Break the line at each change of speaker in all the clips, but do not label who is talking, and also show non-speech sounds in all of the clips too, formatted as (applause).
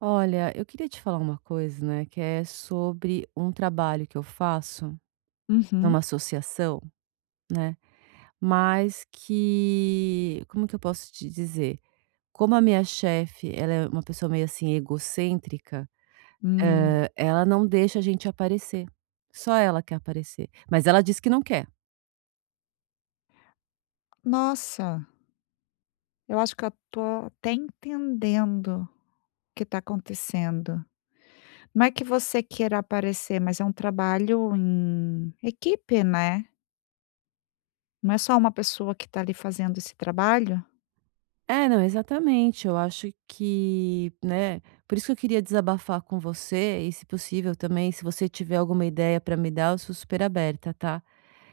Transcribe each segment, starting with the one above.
Olha, eu queria te falar uma coisa, né, que é sobre um trabalho que eu faço numa
Uhum.
associação, né, mas que como que eu posso te dizer? Como a minha chefe, ela é uma pessoa meio, assim, egocêntrica,
Hum.
ela não deixa a gente aparecer. Só ela quer aparecer, mas ela diz que não quer.
Nossa, eu acho que eu tô até entendendo o que está acontecendo. Não é que você queira aparecer, mas é um trabalho em equipe, né. Não é só uma pessoa que está ali fazendo esse trabalho?
É, não, exatamente, eu acho que, né, por isso que eu queria desabafar com você e, se possível também, se você tiver alguma ideia para me dar, eu sou super aberta, tá?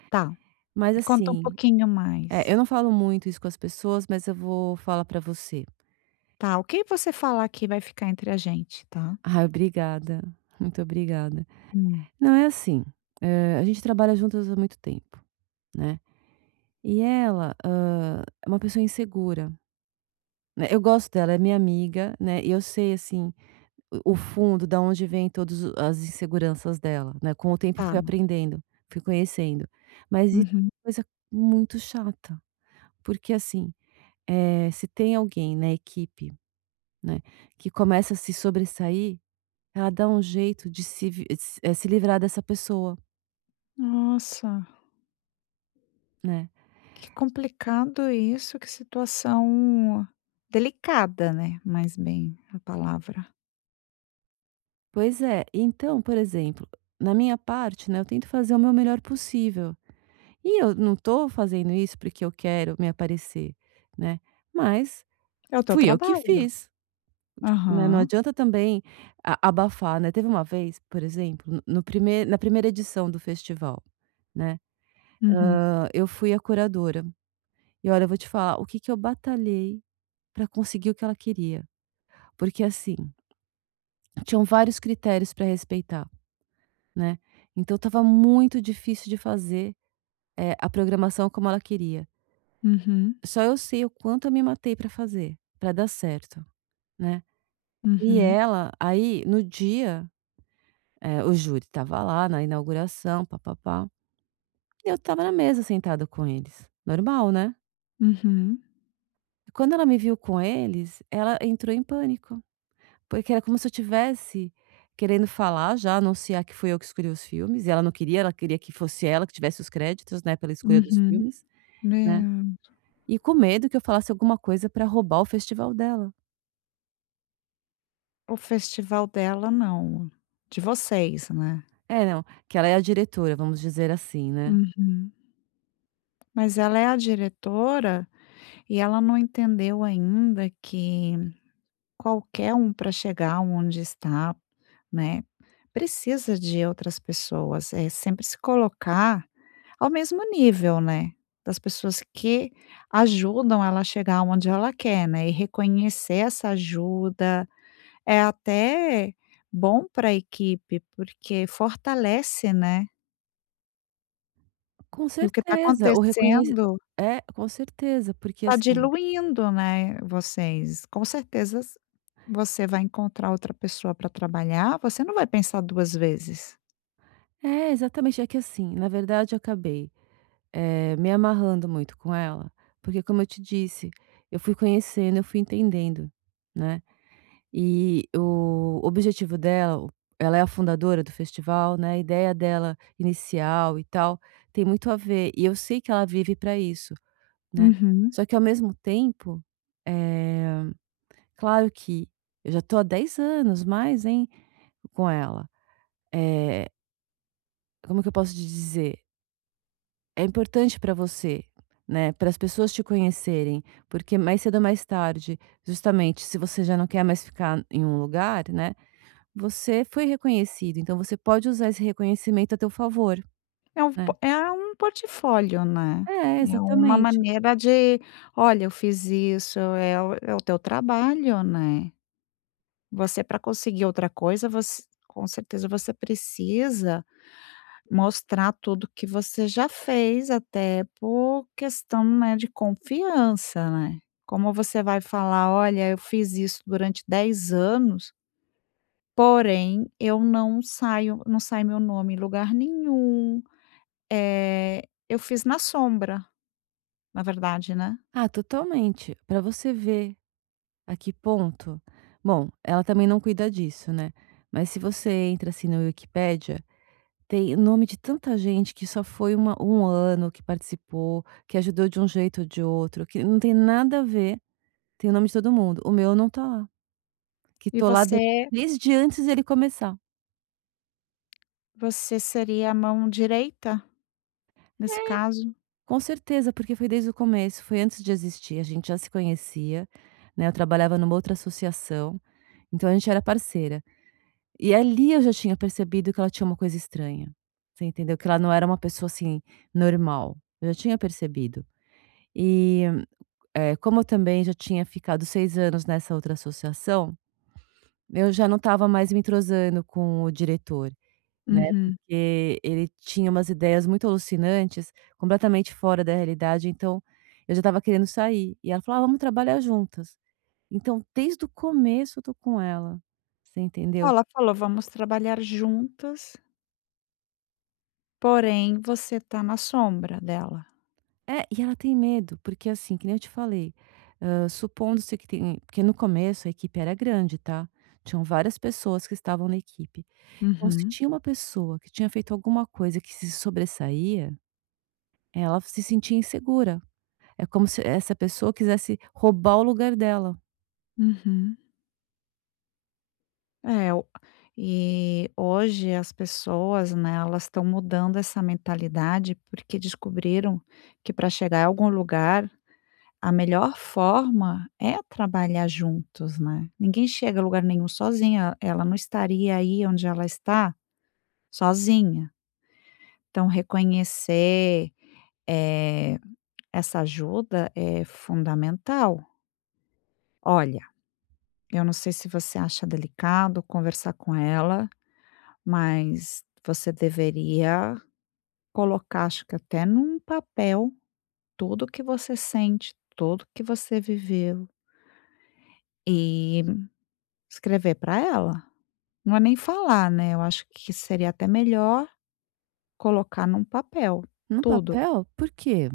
Tá,
Mas
me conta um
assim,
pouquinho
é,
mais.
eu não falo muito isso com as pessoas, mas eu vou falar pra você.
Tá, o que você falar aqui vai ficar entre a gente, tá?
Ah, obrigada, muito obrigada.
Hum.
Não, é assim, a gente trabalha juntas há muito tempo, né, e ela, é uma pessoa insegura, né, eu gosto dela, é minha amiga, né, e eu sei, assim, o fundo da onde vem todas o as inseguranças dela, né, com o tempo eu fui
Tá.
aprendendo, fui conhecendo. Mas isso é
Uhum.
uma coisa muito chata, porque assim, se tem alguém na equipe, né, que começa a se sobressair, ela dá um jeito de se vi se eh, se livrar dessa pessoa,
Nossa,
né.
que complicado isso, que situação delicada, né, mais bem a palavra.
Pois é, então, por exemplo, na minha parte, né, eu tento fazer o meu melhor possível. E eu não tô fazendo isso porque eu quero me aparecer, né, mas
É o teu
fui eu que
trabalho.
fiz, né, não
Aham.
adianta também a abafar, né. Teve uma vez, por exemplo, no no primeiro na primeira edição do festival, né,
Uhum,
eu fui a curadora. E olha, eu vou te falar o que que eu batalhei para conseguir o que ela queria, porque, assim, tinham vários critérios para respeitar, né. Então estava muito difícil de fazer, a programação como ela queria.
uhum,
Só eu sei o quanto eu me matei para fazer, para dar certo, né. E
uhum,
ela aí, no dia, o júri estava lá na inauguração, pá-pá-pá, e eu estava na mesa sentada com eles, normal, né.
uhum,
Quando ela me viu com eles, ela entrou em pânico. Porque era como se eu tivesse querendo falar já, anunciar que fui eu que escolhi os filmes, e ela não queria, ela queria que fosse ela que tivesse os créditos, né, pela escolha dos
uhum.
filmes, né.
É.
E com medo que eu falasse alguma coisa pra roubar o festival dela.
O festival dela não, de vocês, né.
É, não, que ela é a diretora, vamos dizer assim, né.
Uhum. Mas ela é a diretora e ela não entendeu ainda que qualquer um para chegar onde está, né, precisa de outras pessoas, é sempre se colocar ao mesmo nível, né, das pessoas que ajudam ela a chegar onde ela quer, né, e reconhecer essa ajuda é até bom para a equipe, porque fortalece, né,
Com
e o que está
certeza, o reconheci
acontecendo
é, com certeza, porque
está
assim
diluindo, né, vocês. Com certeza s você vai encontrar outra pessoa para trabalhar, você não vai pensar 2 vezes.
é, exatamente, é que assim, na verdade eu acabei, me amarrando muito com ela, porque como eu te disse, eu fui conhecendo, eu fui entendendo, né. E o objetivo dela o- Ela é a fundadora do festival, né, a ideia dela inicial e tal, tem muito a ver, e eu sei que ela vive para isso, né.
Uhum.
Só que ao mesmo tempo, eh, claro que eu já tô há 10 anos mais, hein, com ela. Eh, Como que eu posso te dizer? É importante para você, né, para as pessoas te conhecerem, porque mais cedo ou mais tarde, justamente, se você já não quer mais ficar em um lugar, né, você foi reconhecido, então você pode usar esse reconhecimento a teu favor,
É um
né.
po é um portfólio, né,
É,
é uma
exatamente.
maneira de: "Olha, eu fiz isso", é o teu trabalho, né. Você para conseguir outra coisa, você com certeza você precisa mostrar tudo que você já fez, até por questão, né, de confiança, né. Como você vai falar: "Olha, eu fiz isso durante 10 anos, porém eu não sai meu nome em lugar nenhum. É, eu fiz na sombra". Na verdade, né.
Ah, totalmente. Para você ver a que ponto, bom, ela também não cuida disso, né, mas se você entra, assim, no Wikipedia, tem nome de tanta gente que só foi uma 1 ano, que participou, que ajudou de um jeito ou de outro, que não tem nada a ver, tem o nome de todo mundo. O meu não tá lá, que
E
tô lá de
você
desde antes dele começar.
você seria a mão direita nesse caso?
Com certeza, porque foi desde o começo, foi antes de existir, a gente já se conhecia, né, eu trabalhava numa outra associação, então a gente era parceira. E ali eu já tinha percebido que ela tinha uma coisa estranha, você entendeu? Que ela não era uma pessoa, assim, normal, eu já tinha percebido. E, como eu também já tinha ficado 6 anos nessa outra associação, eu já não estava mais me entrosando com o diretor. Né,
Uhum.
porque ele tinha umas ideias muito alucinantes, completamente fora da realidade, então eu já estava querendo sair. E ela falou: "Ah, vamos trabalhar juntas". Então desde o começo eu tô com ela, você entendeu?
Ela falou: "Vamos trabalhar juntas, porém você tá na sombra dela".
É, e ela tem medo, porque assim, que nem eu te falei, supondo-se que tem porque no começo a equipe era grande, tá, tinham várias pessoas que estavam na equipe. Então se
Uhum,
tinha uma pessoa que tinha feito alguma coisa que se sobressaía, ela se sentia insegura. É como se essa pessoa quisesse roubar o lugar dela.
uhum. É, o e hoje as pessoas, né, elas estão mudando essa mentalidade, porque descobriram que para chegar a algum lugar, a melhor forma é trabalhar juntos, né. Ninguém chega a lugar nenhum sozinha, ela não estaria aí onde ela está sozinha. Então reconhecer, eh, essa ajuda é fundamental. Olha, eu não sei se você acha delicado conversar com ela, mas você deveria colocar, acho que até num papel, tudo que você sente, tudo que você viveu e escrever para ela. Não é nem falar, né, eu acho que seria até melhor colocar num papel,
No
tudo.
papel, por quê?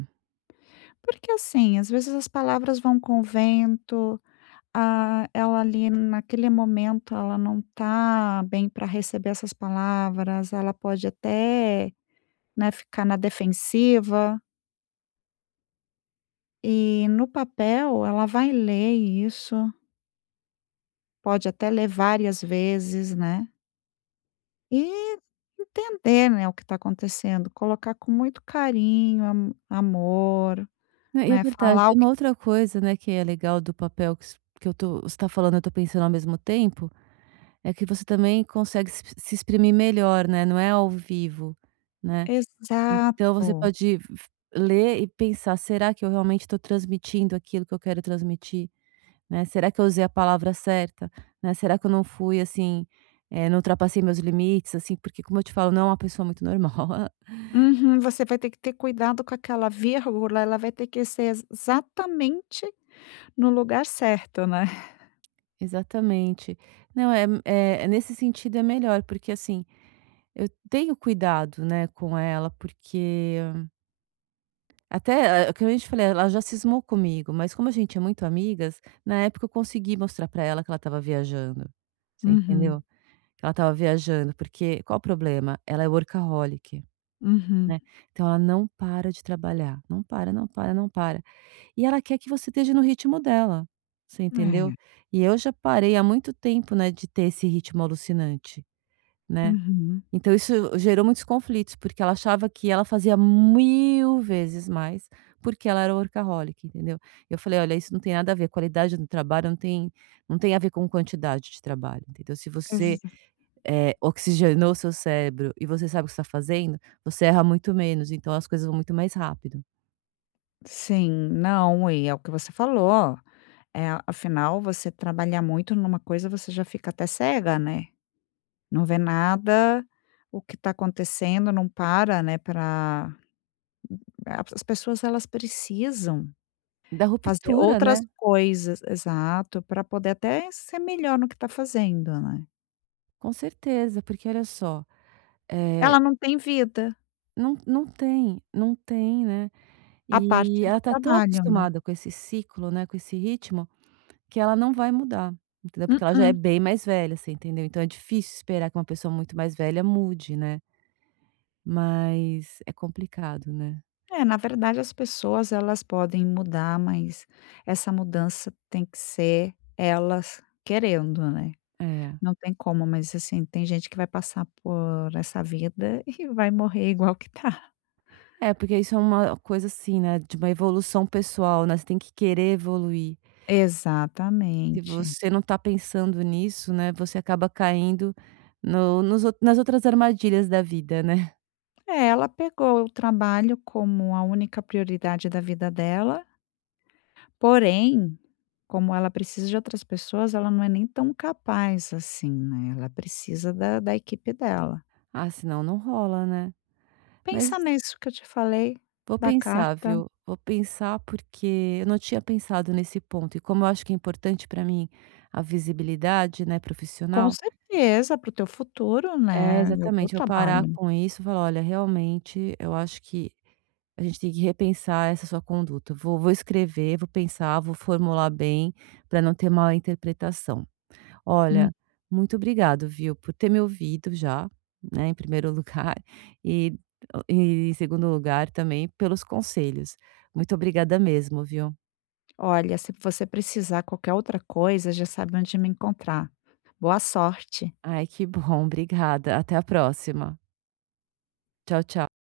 Porque, assim, às vezes as palavras vão com o vento. Ah, ela ali naquele momento ela não tá bem para receber essas palavras, ela pode até, né, ficar na defensiva, e no papel ela vai ler isso, pode até ler várias vezes, né, e entender, né, o que está acontecendo, colocar com muito carinho, am amor,
Né, e é
né,
verdade,
falar o
tem
que.
uma outra coisa, né, que é legal do papel que s que eu tô você tá falando, eu tô pensando ao mesmo tempo, é que você também consegue se exprimir melhor, né, não é ao vivo, né. Então você
Exato.
pode f ler e pensar: "Será que eu realmente estou transmitindo aquilo que eu quero transmitir?", né. "Será que eu usei a palavra certa?", né, "Será que eu não fui, assim, não ultrapassei meus limites?", assim, porque como eu te falo, não é uma pessoa muito normal. (laughs)
Uhum, você vai ter que ter cuidado com aquela vírgula, ela vai ter que ser exatamente no lugar certo, né.
Exatamente. Não, é nesse sentido é melhor, porque, assim, eu tenho cuidado, né, com ela, porque até, como eu te falei, ela já cismou comigo, mas como a gente é muito amigas, na época eu consegui mostrar pra ela que ela estava viajando, você
Uhum,
entendeu? Que ela estava viajando, porque qual o problema? Ela é workaholic,
uhum.
né, então ela não para de trabalhar, não para, não para, não para. E ela quer que você esteja no ritmo dela, você entendeu?
É,
E eu já parei há muito tempo, né, de ter esse ritmo alucinante, né.
uhum.
Então isso gerou muitos conflitos, porque ela achava que ela fazia 1000 vezes mais, porque ela era workaholic, entendeu. Eu falei: "Olha, isso não tem nada a ver, qualidade do trabalho não tem a ver com quantidade de trabalho, entendeu. Se você,
Exa
oxigenou seu cérebro e você sabe o que está fazendo, você erra muito menos, então as coisas vão muito mais rápido".
Sim, não, e é o que você falou. É, afinal você trabalhar muito numa coisa, você já fica até cega, né, não vê nada, o que está acontecendo não para, né. Para as pessoas elas precisam
Da
fazer
ruptura,
outras
né.
coisas, exato, para poder até ser melhor no que está fazendo, né.
Com certeza, porque olha só, eh,
Ela não tem vida,
não não tem, não tem, né,
a
e
parte
ela
do
tá tão
trabalho, né.
acostumada com esse ciclo, né, com esse ritmo, que ela não vai mudar, entendeu, porque ela já é
Mm.
bem mais velha, você entendeu, então é difícil esperar que uma pessoa muito mais velha mude, né, mas é complicado, né.
É, na verdade as pessoas elas podem mudar, mas essa mudança tem que ser elas querendo, né.
É.
Não tem como, mas assim, tem gente que vai passar por essa vida (laughs) e vai morrer igual que tá.
É, porque isso é uma coisa assim, né, de uma evolução pessoal, né, você tem que querer evoluir. Se
Exatamente.
você não está pensando nisso, né, você acaba caindo no nos ou nas outras armadilhas da vida, né.
É, ela pegou o trabalho como a única prioridade da vida dela, porém, como ela precisa de outras pessoas, ela não é nem tão capaz assim, né, ela precisa da equipe dela.
(laughs) "Ah, senão não rola, né". Mas
Pensa nisso que eu te falei,
vou
da
pensar,
carta,
viu, vou pensar porque eu não tinha pensado nesse ponto e como eu acho que é importante para mim a visibilidade, né,
com
profissional,
certeza, para o teu futuro,
é,
né, e o teu
exatamente, vou parar
trabalho.
com isso e falar: "Olha, realmente eu acho que a gente tem que repensar essa sua conduta". Vou escrever, vou pensar, vou formular bem para não ter mal interpretação.
Hum.
Olha, muito obrigado, viu, por ter me ouvido já, né, em primeiro (laughs) lugar, e em segundo lugar também pelos conselhos. Muito obrigada mesmo, viu.
Olha, se você precisar qualquer outra coisa, já sabe onde me encontrar. Boa sorte.
Ai, que bom, obrigada. Até a próxima. Tchau, tchau.